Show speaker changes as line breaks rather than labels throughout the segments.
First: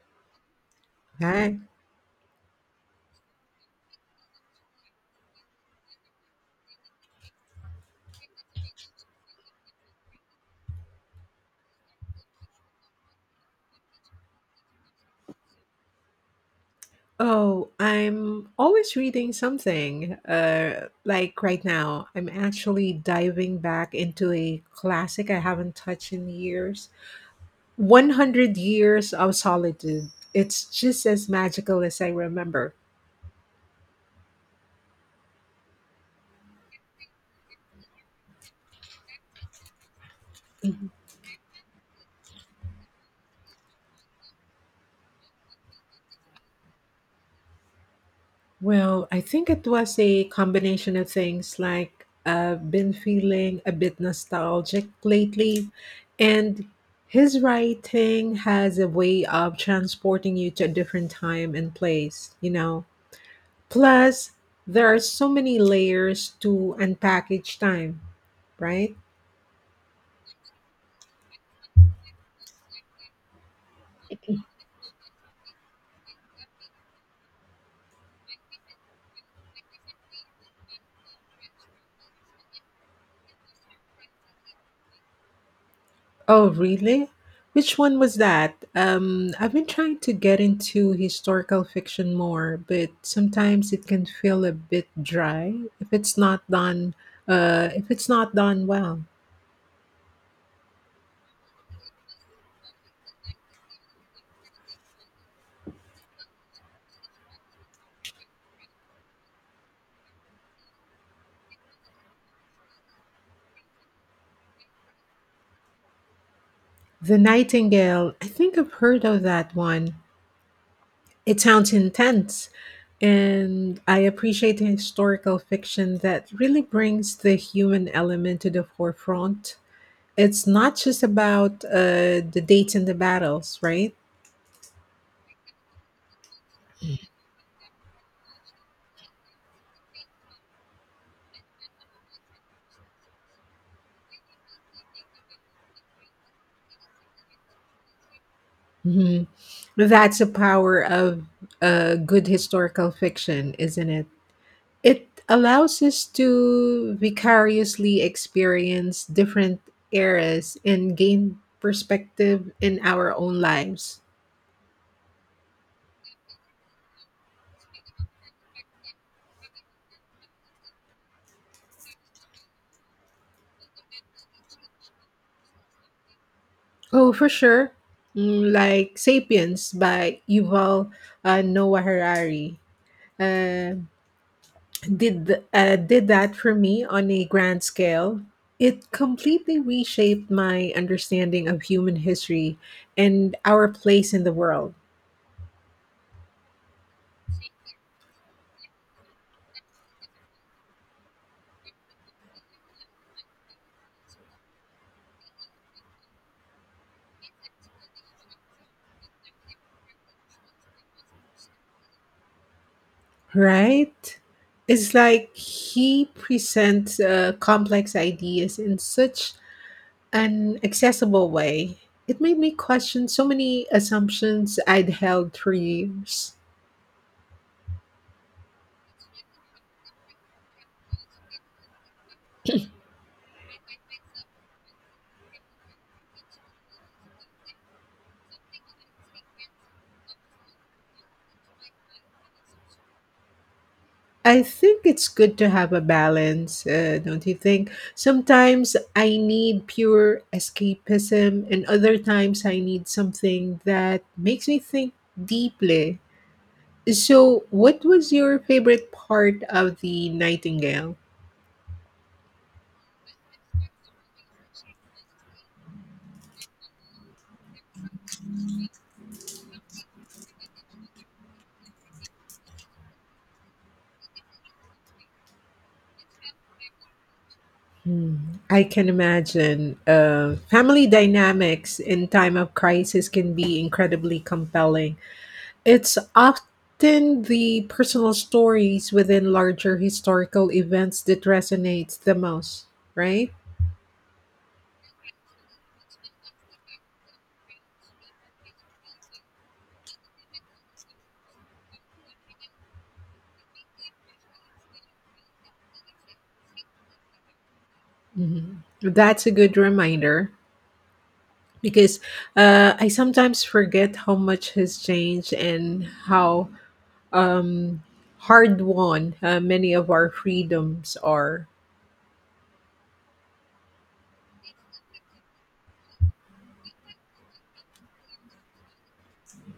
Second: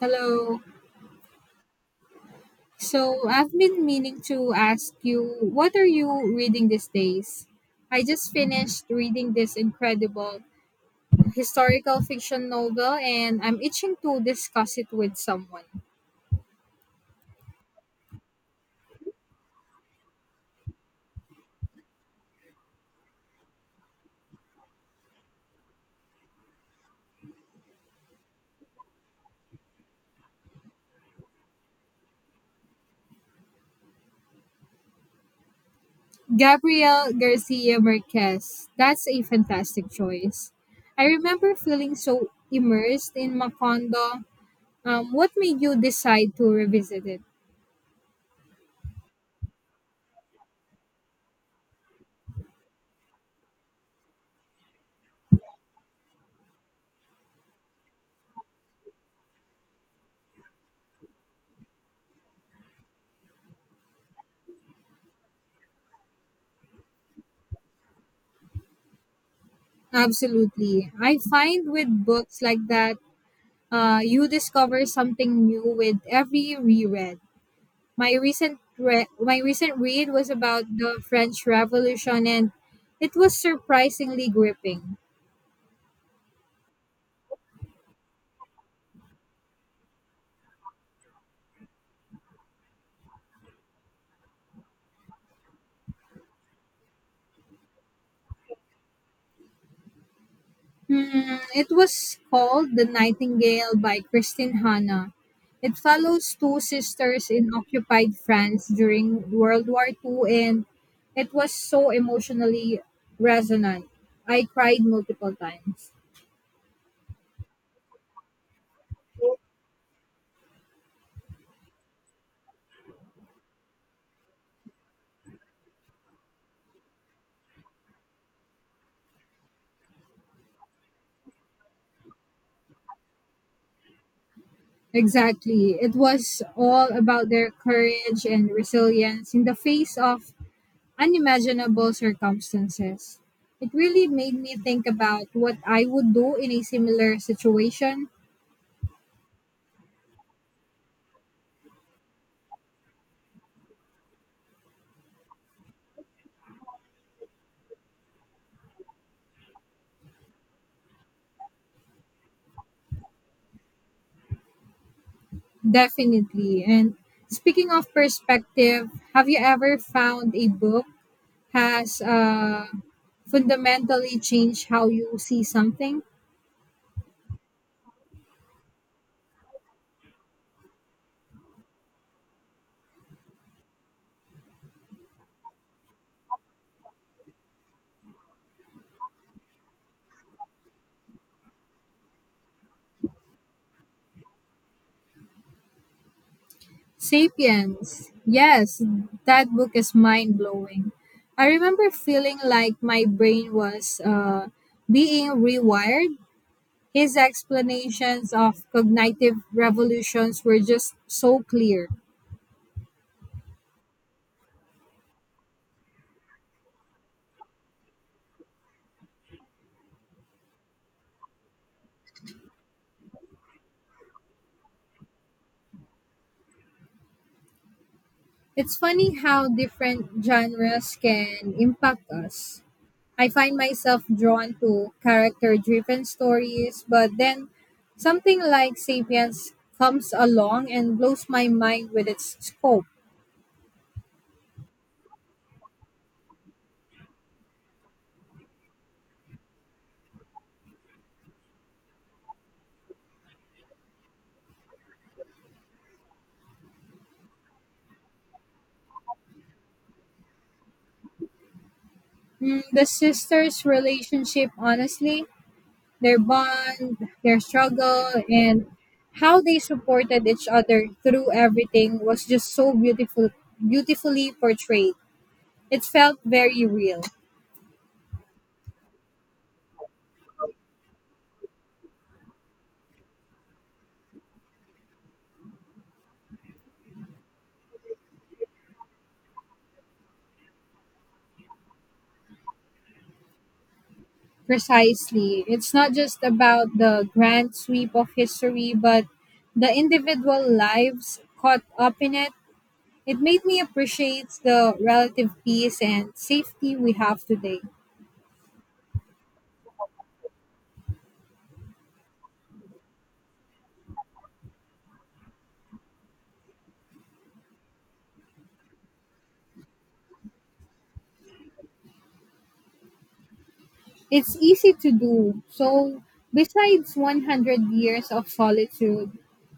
Hello.
Hi.
So I've been meaning to ask you, what are you reading these days? I just finished reading this incredible historical fiction novel and I'm itching to discuss it with someone.
Oh, I'm always reading something. Like right now, I'm actually diving back into a classic I haven't touched in years. 100 Years of Solitude. It's just as magical as I remember.
Gabriel Garcia Marquez. That's a fantastic choice. I remember feeling so immersed in Macondo. What made you decide to revisit it?
Well, I think it was a combination of things. Like I've been feeling a bit nostalgic lately, and his writing has a way of transporting you to a different time and place, you know. Plus, there are so many layers to unpack each time, right?
Absolutely. I find with books like that, you discover something new with every reread. My recent read was about the French Revolution, and it was surprisingly gripping.
Oh, really? Which one was that? I've been trying to get into historical fiction more, but sometimes it can feel a bit dry if it's not done well.
It was called The Nightingale by Christine Hanna. It follows two sisters in occupied France during World War II, and it was so emotionally resonant. I cried multiple times.
The Nightingale, I think I've heard of that one. It sounds intense, and I appreciate historical fiction that really brings the human element to the forefront. It's not just about the dates and the battles, right?
Exactly. It was all about their courage and resilience in the face of unimaginable circumstances. It really made me think about what I would do in a similar situation.
Mhm. That's the power of good historical fiction, isn't it? It allows us to vicariously experience different eras and gain perspective in our own lives.
Definitely. And speaking of perspective, have you ever found a book has fundamentally changed how you see something?
Oh, for sure. Like Sapiens by Yuval Noah Harari. Uh, did that for me on a grand scale. It completely reshaped my understanding of human history and our place in the world.
Sapiens. Yes, that book is mind blowing. I remember feeling like my brain was being rewired. His explanations of cognitive revolutions were just so clear.
Right? It's like he presents complex ideas in such an accessible way. It made me question so many assumptions I'd held for years.
It's funny how different genres can impact us. I find myself drawn to character driven stories, but then something like Sapiens comes along and blows my mind with its scope.
I think it's good to have a balance, don't you think? Sometimes I need pure escapism, and other times I need something that makes me think deeply. So, what was your favorite part of the Nightingale?
Mm, the sisters' relationship, honestly, their bond, their struggle, and how they supported each other through everything was just so beautiful, beautifully portrayed. It felt very real.
Hmm, I can imagine. Family dynamics in time of crisis can be incredibly compelling. It's often the personal stories within larger historical events that resonates the most, right?
Precisely. It's not just about the grand sweep of history, but the individual lives caught up in it. It made me appreciate the relative peace and safety we have today.
Mhm. That's a good reminder because I sometimes forget how much has changed and how um, hard won many of our freedoms are.
It's easy to do. So, besides 100 Years of Solitude,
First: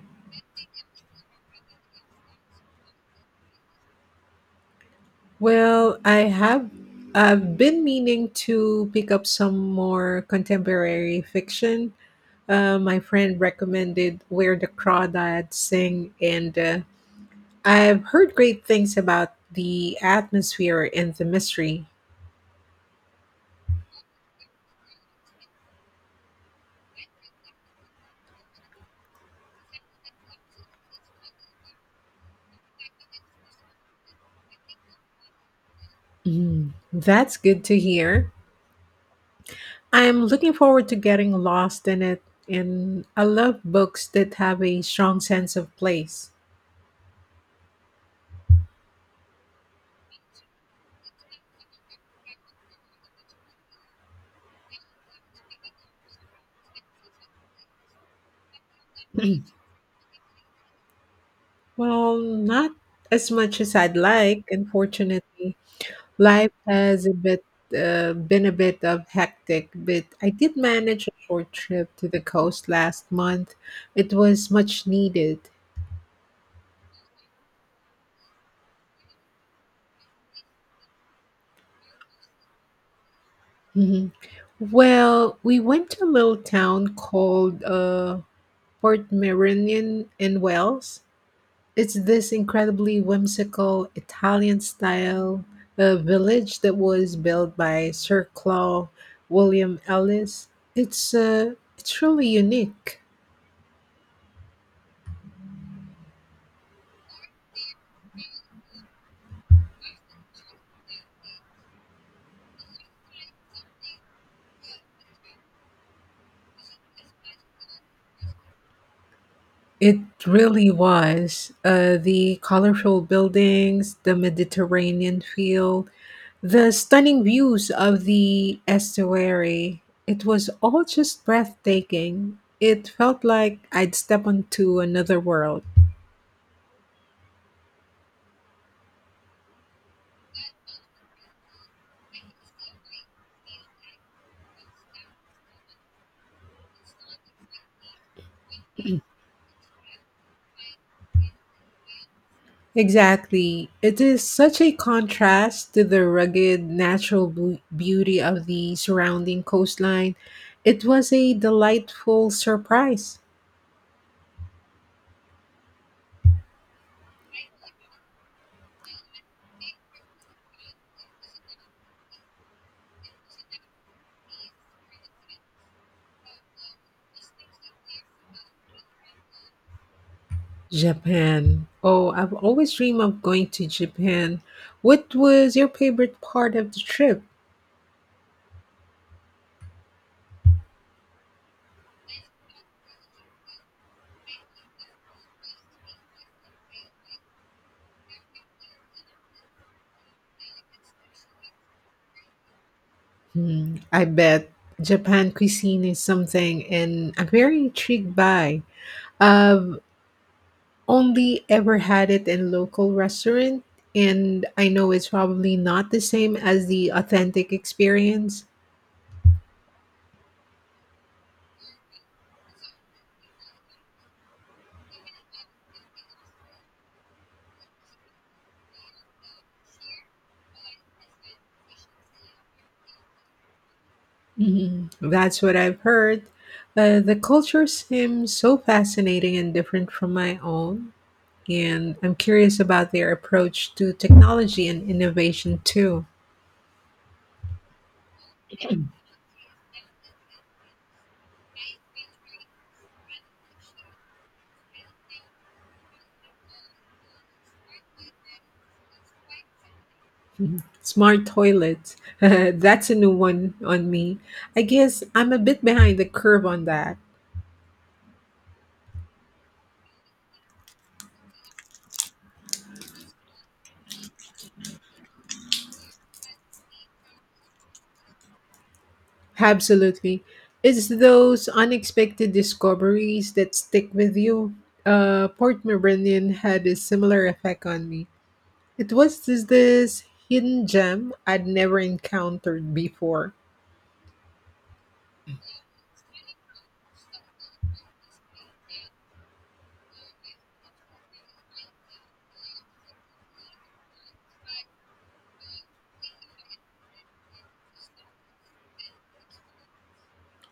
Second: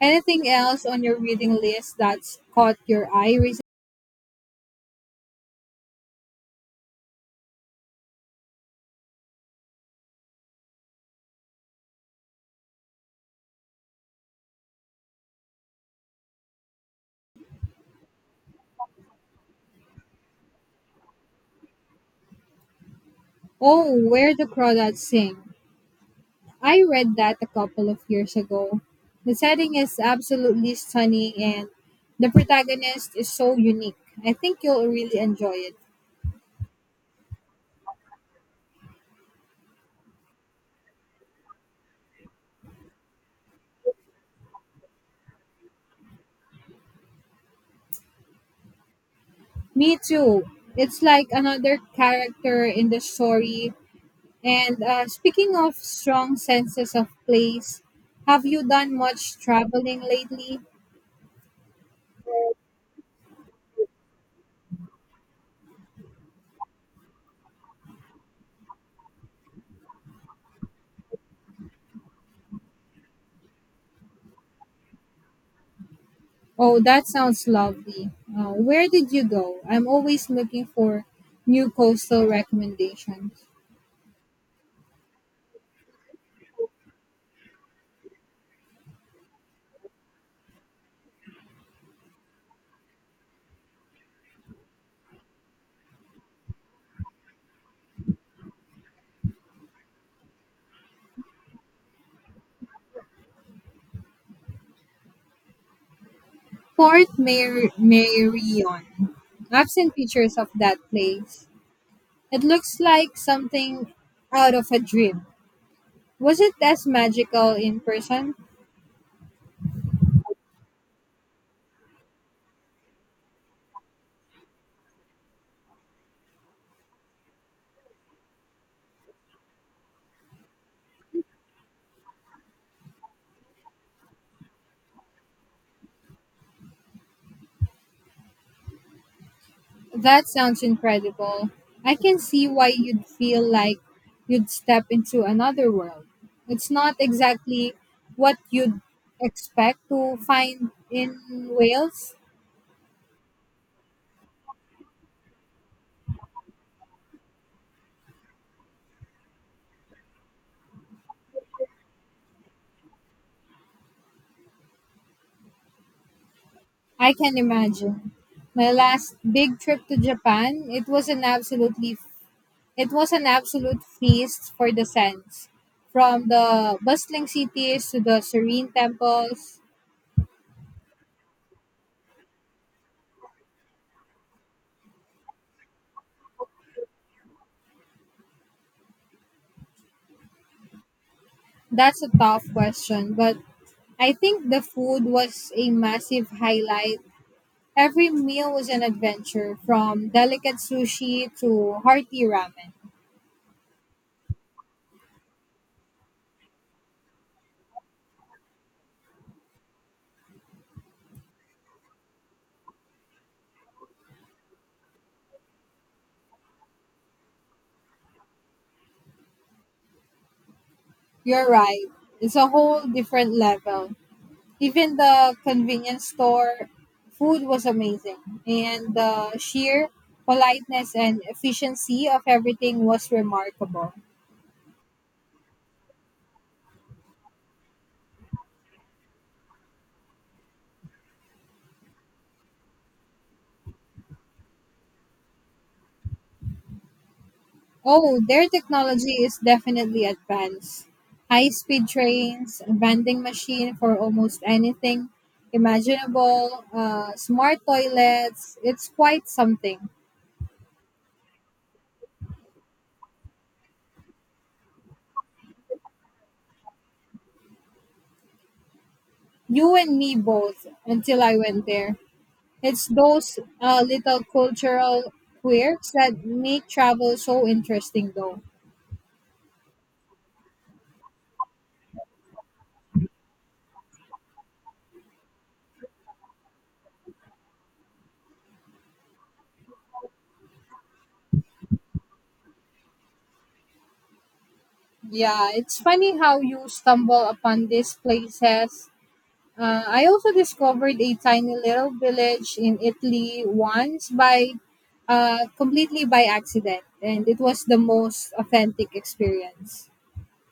anything else on your reading list that's caught your eye recently?
Well, I've been meaning to pick up some more contemporary fiction. My friend recommended Where the Crawdads Sing, and I've heard great things about the atmosphere and the mystery.
Oh, Where the Crawdads Sing. I read that a couple of years ago. The setting is absolutely stunning and the protagonist is so unique. I think you'll really enjoy it.
Mm, that's good to hear. I'm looking forward to getting lost in it, and I love books that have a strong sense of place.
Me too. It's like another character in the story. And speaking of strong senses of place, have you done much traveling lately?
Well, not as much as I'd like, unfortunately. Life has a bit been a bit of hectic, but I did manage a short trip to the coast last month. It was much needed.
Oh, that sounds lovely. Where did you go? I'm always looking for new coastal recommendations.
Mhm. Well, we went to a little town called Port Meridian in Wales. It's this incredibly whimsical Italian style village that was built by Sir Claude William Ellis. It's really unique.
Marion. I've seen pictures of that place. It looks like something out of a dream. Was it as magical in person?
It really was. The colorful buildings, the Mediterranean feel, the stunning views of the estuary. It was all just breathtaking. It felt like I'd step onto another world.
That sounds incredible. I can see why you'd feel like you'd step into another world. It's not exactly what you'd expect to find in Wales.
Exactly. It is such a contrast to the rugged natural beauty of the surrounding coastline. It was a delightful surprise.
I can imagine. My last big trip to Japan, it was an absolute feast for the sense. From the bustling cities to the serene temples.
Japan. Oh, I've always dreamed of going to Japan. What was your favorite part of the trip?
That's a tough question, but I think the food was a massive highlight. Every meal was an adventure, from delicate sushi to hearty ramen.
Hmm, I bet Japan cuisine is something and I'm very intrigued by. I've only ever had it in local restaurant and I know it's probably not the same as the authentic experience.
You're right, it's a whole different level. Even the convenience store food was amazing, and the sheer politeness and efficiency of everything was remarkable.
Mhm, that's what I've heard. The culture seems so fascinating and different from my own. And I'm curious about their approach to technology and innovation too.
Oh, their technology is definitely advanced. High speed trains, a vending machine for almost anything imaginable, smart toilets. It's quite something.
Smart toilets. That's a new one on me. I guess I'm a bit behind the curve on that.
You and me both until I went there. It's those little cultural quirks that make travel so interesting, though.
Absolutely. It's those unexpected discoveries that stick with you. Port Meridian had a similar effect on me. It was this hidden gem I'd never encountered before.
Yeah, it's funny how you stumble upon these places. I also discovered a tiny little village in Italy once by completely by accident, and it was the most authentic experience.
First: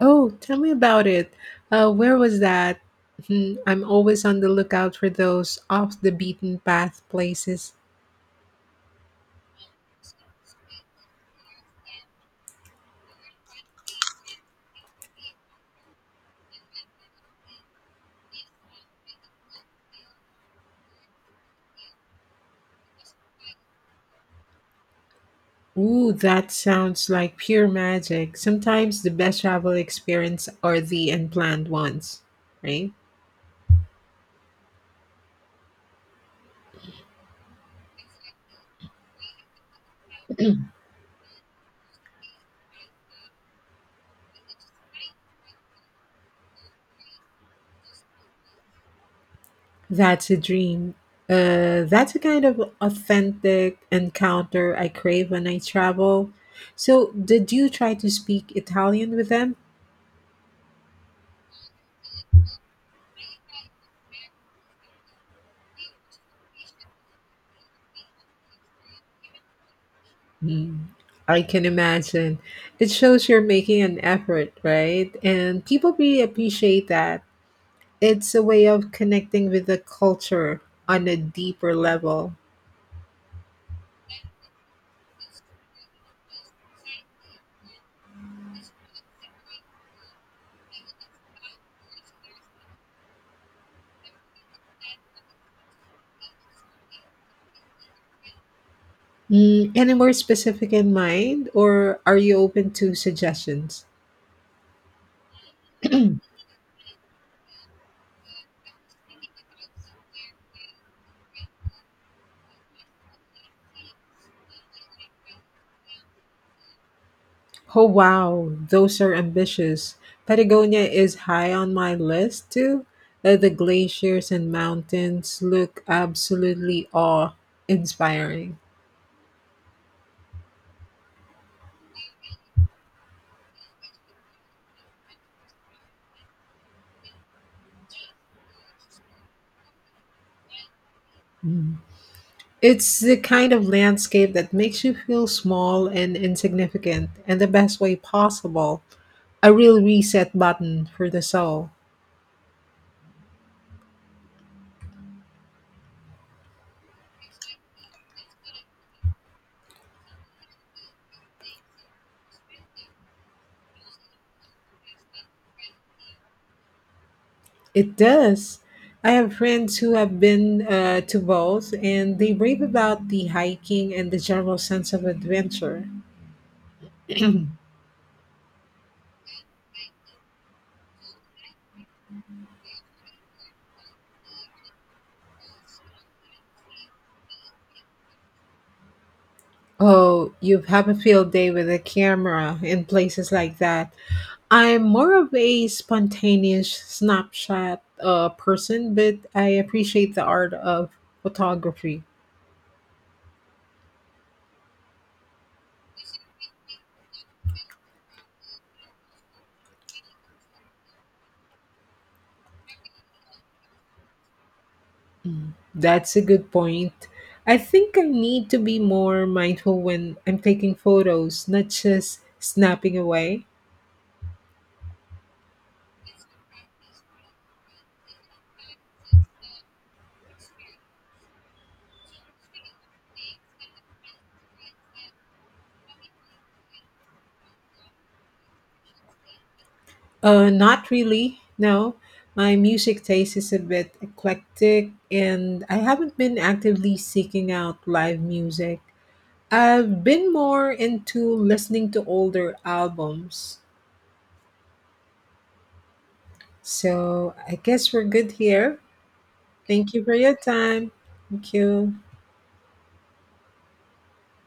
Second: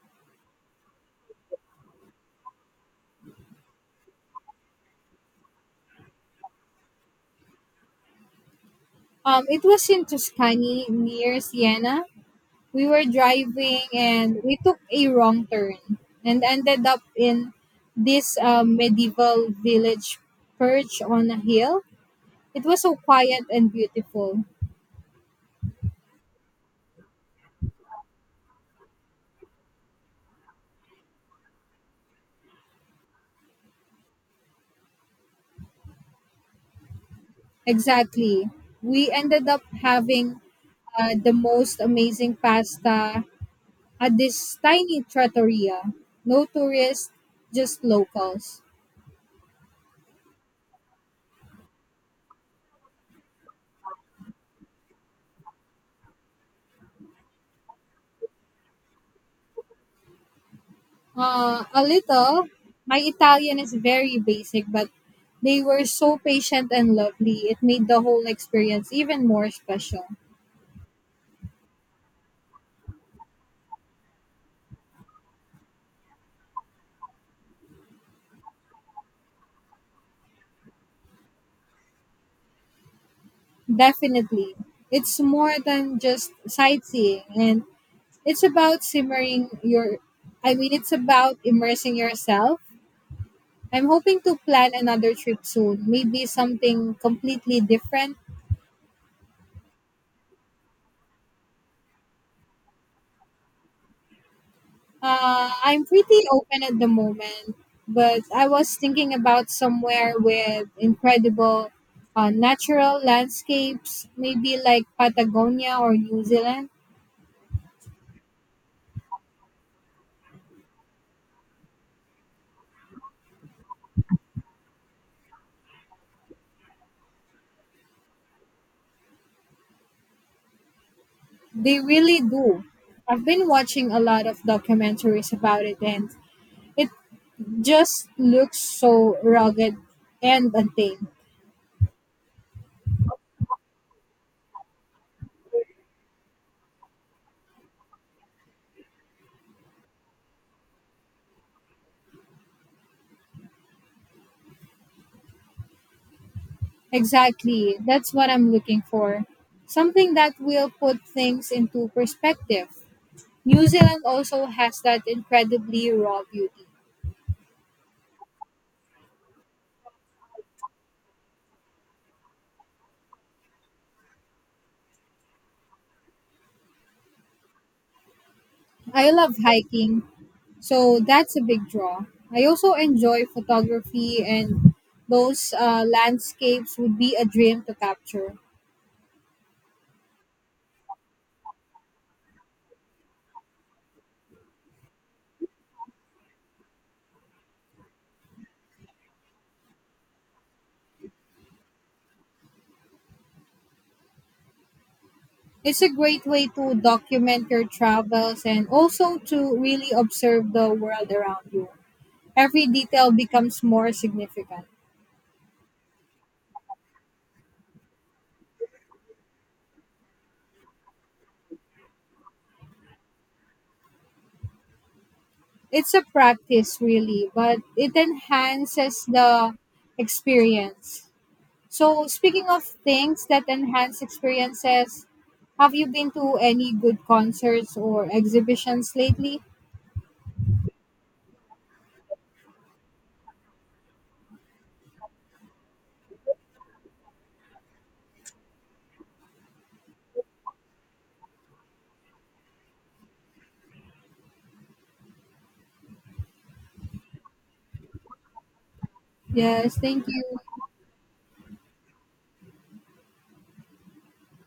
Oh, tell me about it. Where was that? Hmm, I'm always on the lookout for those off the beaten path places.
It was in Tuscany near Siena. We were driving and we took a wrong turn and ended up in this medieval village perched on a hill. It was so quiet and beautiful.
Ooh, that sounds like pure magic. Sometimes the best travel experience are the unplanned ones, right?
Exactly. We ended up having the most amazing pasta at this tiny trattoria. No tourists, just locals.
That's a dream. That's a kind of authentic encounter I crave when I travel. So, did you try to speak Italian with them?
A little. My Italian is very basic, but they were so patient and lovely. It made the whole experience even more special.
Mm, I can imagine. It shows you're making an effort, right? And people really appreciate that. It's a way of connecting with the culture on a deeper level.
Definitely. It's more than just sightseeing, and it's about simmering your, it's about immersing yourself. I'm hoping to plan another trip soon, maybe something completely different.
Mm, any more specific in mind, or are you open to suggestions?
I'm pretty open at the moment, but I was thinking about somewhere with incredible natural landscapes, maybe like Patagonia or New Zealand.
Oh, wow, those are ambitious. Patagonia is high on my list, too. The glaciers and mountains look absolutely awe inspiring.
They really do. I've been watching a lot of documentaries about it, and it just looks so rugged and untamed.
It's the kind of landscape that makes you feel small and insignificant in the best way possible. A real reset button for the soul.
Exactly. That's what I'm looking for. Something that will put things into perspective. New Zealand also has that incredibly raw beauty.
It does. I have friends who have been to both, and they rave about the hiking and the general sense of adventure.
I love hiking, so that's a big draw. I also enjoy photography, and those landscapes would be a dream to capture.
Oh, you have a field day with a camera in places like that. I'm more of a spontaneous snapshot person, but I appreciate the art of photography.
It's a great way to document your travels and also to really observe the world around you. Every detail becomes more significant.
Mm, that's a good point. I think I need to be more mindful when I'm taking photos, not just snapping away.
It's a practice really, but it enhances the experience. So speaking of things that enhance experiences, have you been to any good concerts or exhibitions lately?
Not really, no. My music taste is a bit eclectic, and I haven't been actively seeking out live music. I've been more into listening to older albums. So I guess we're good here.
Yes,
Thank you
thank
for your
you.
time. Thank you.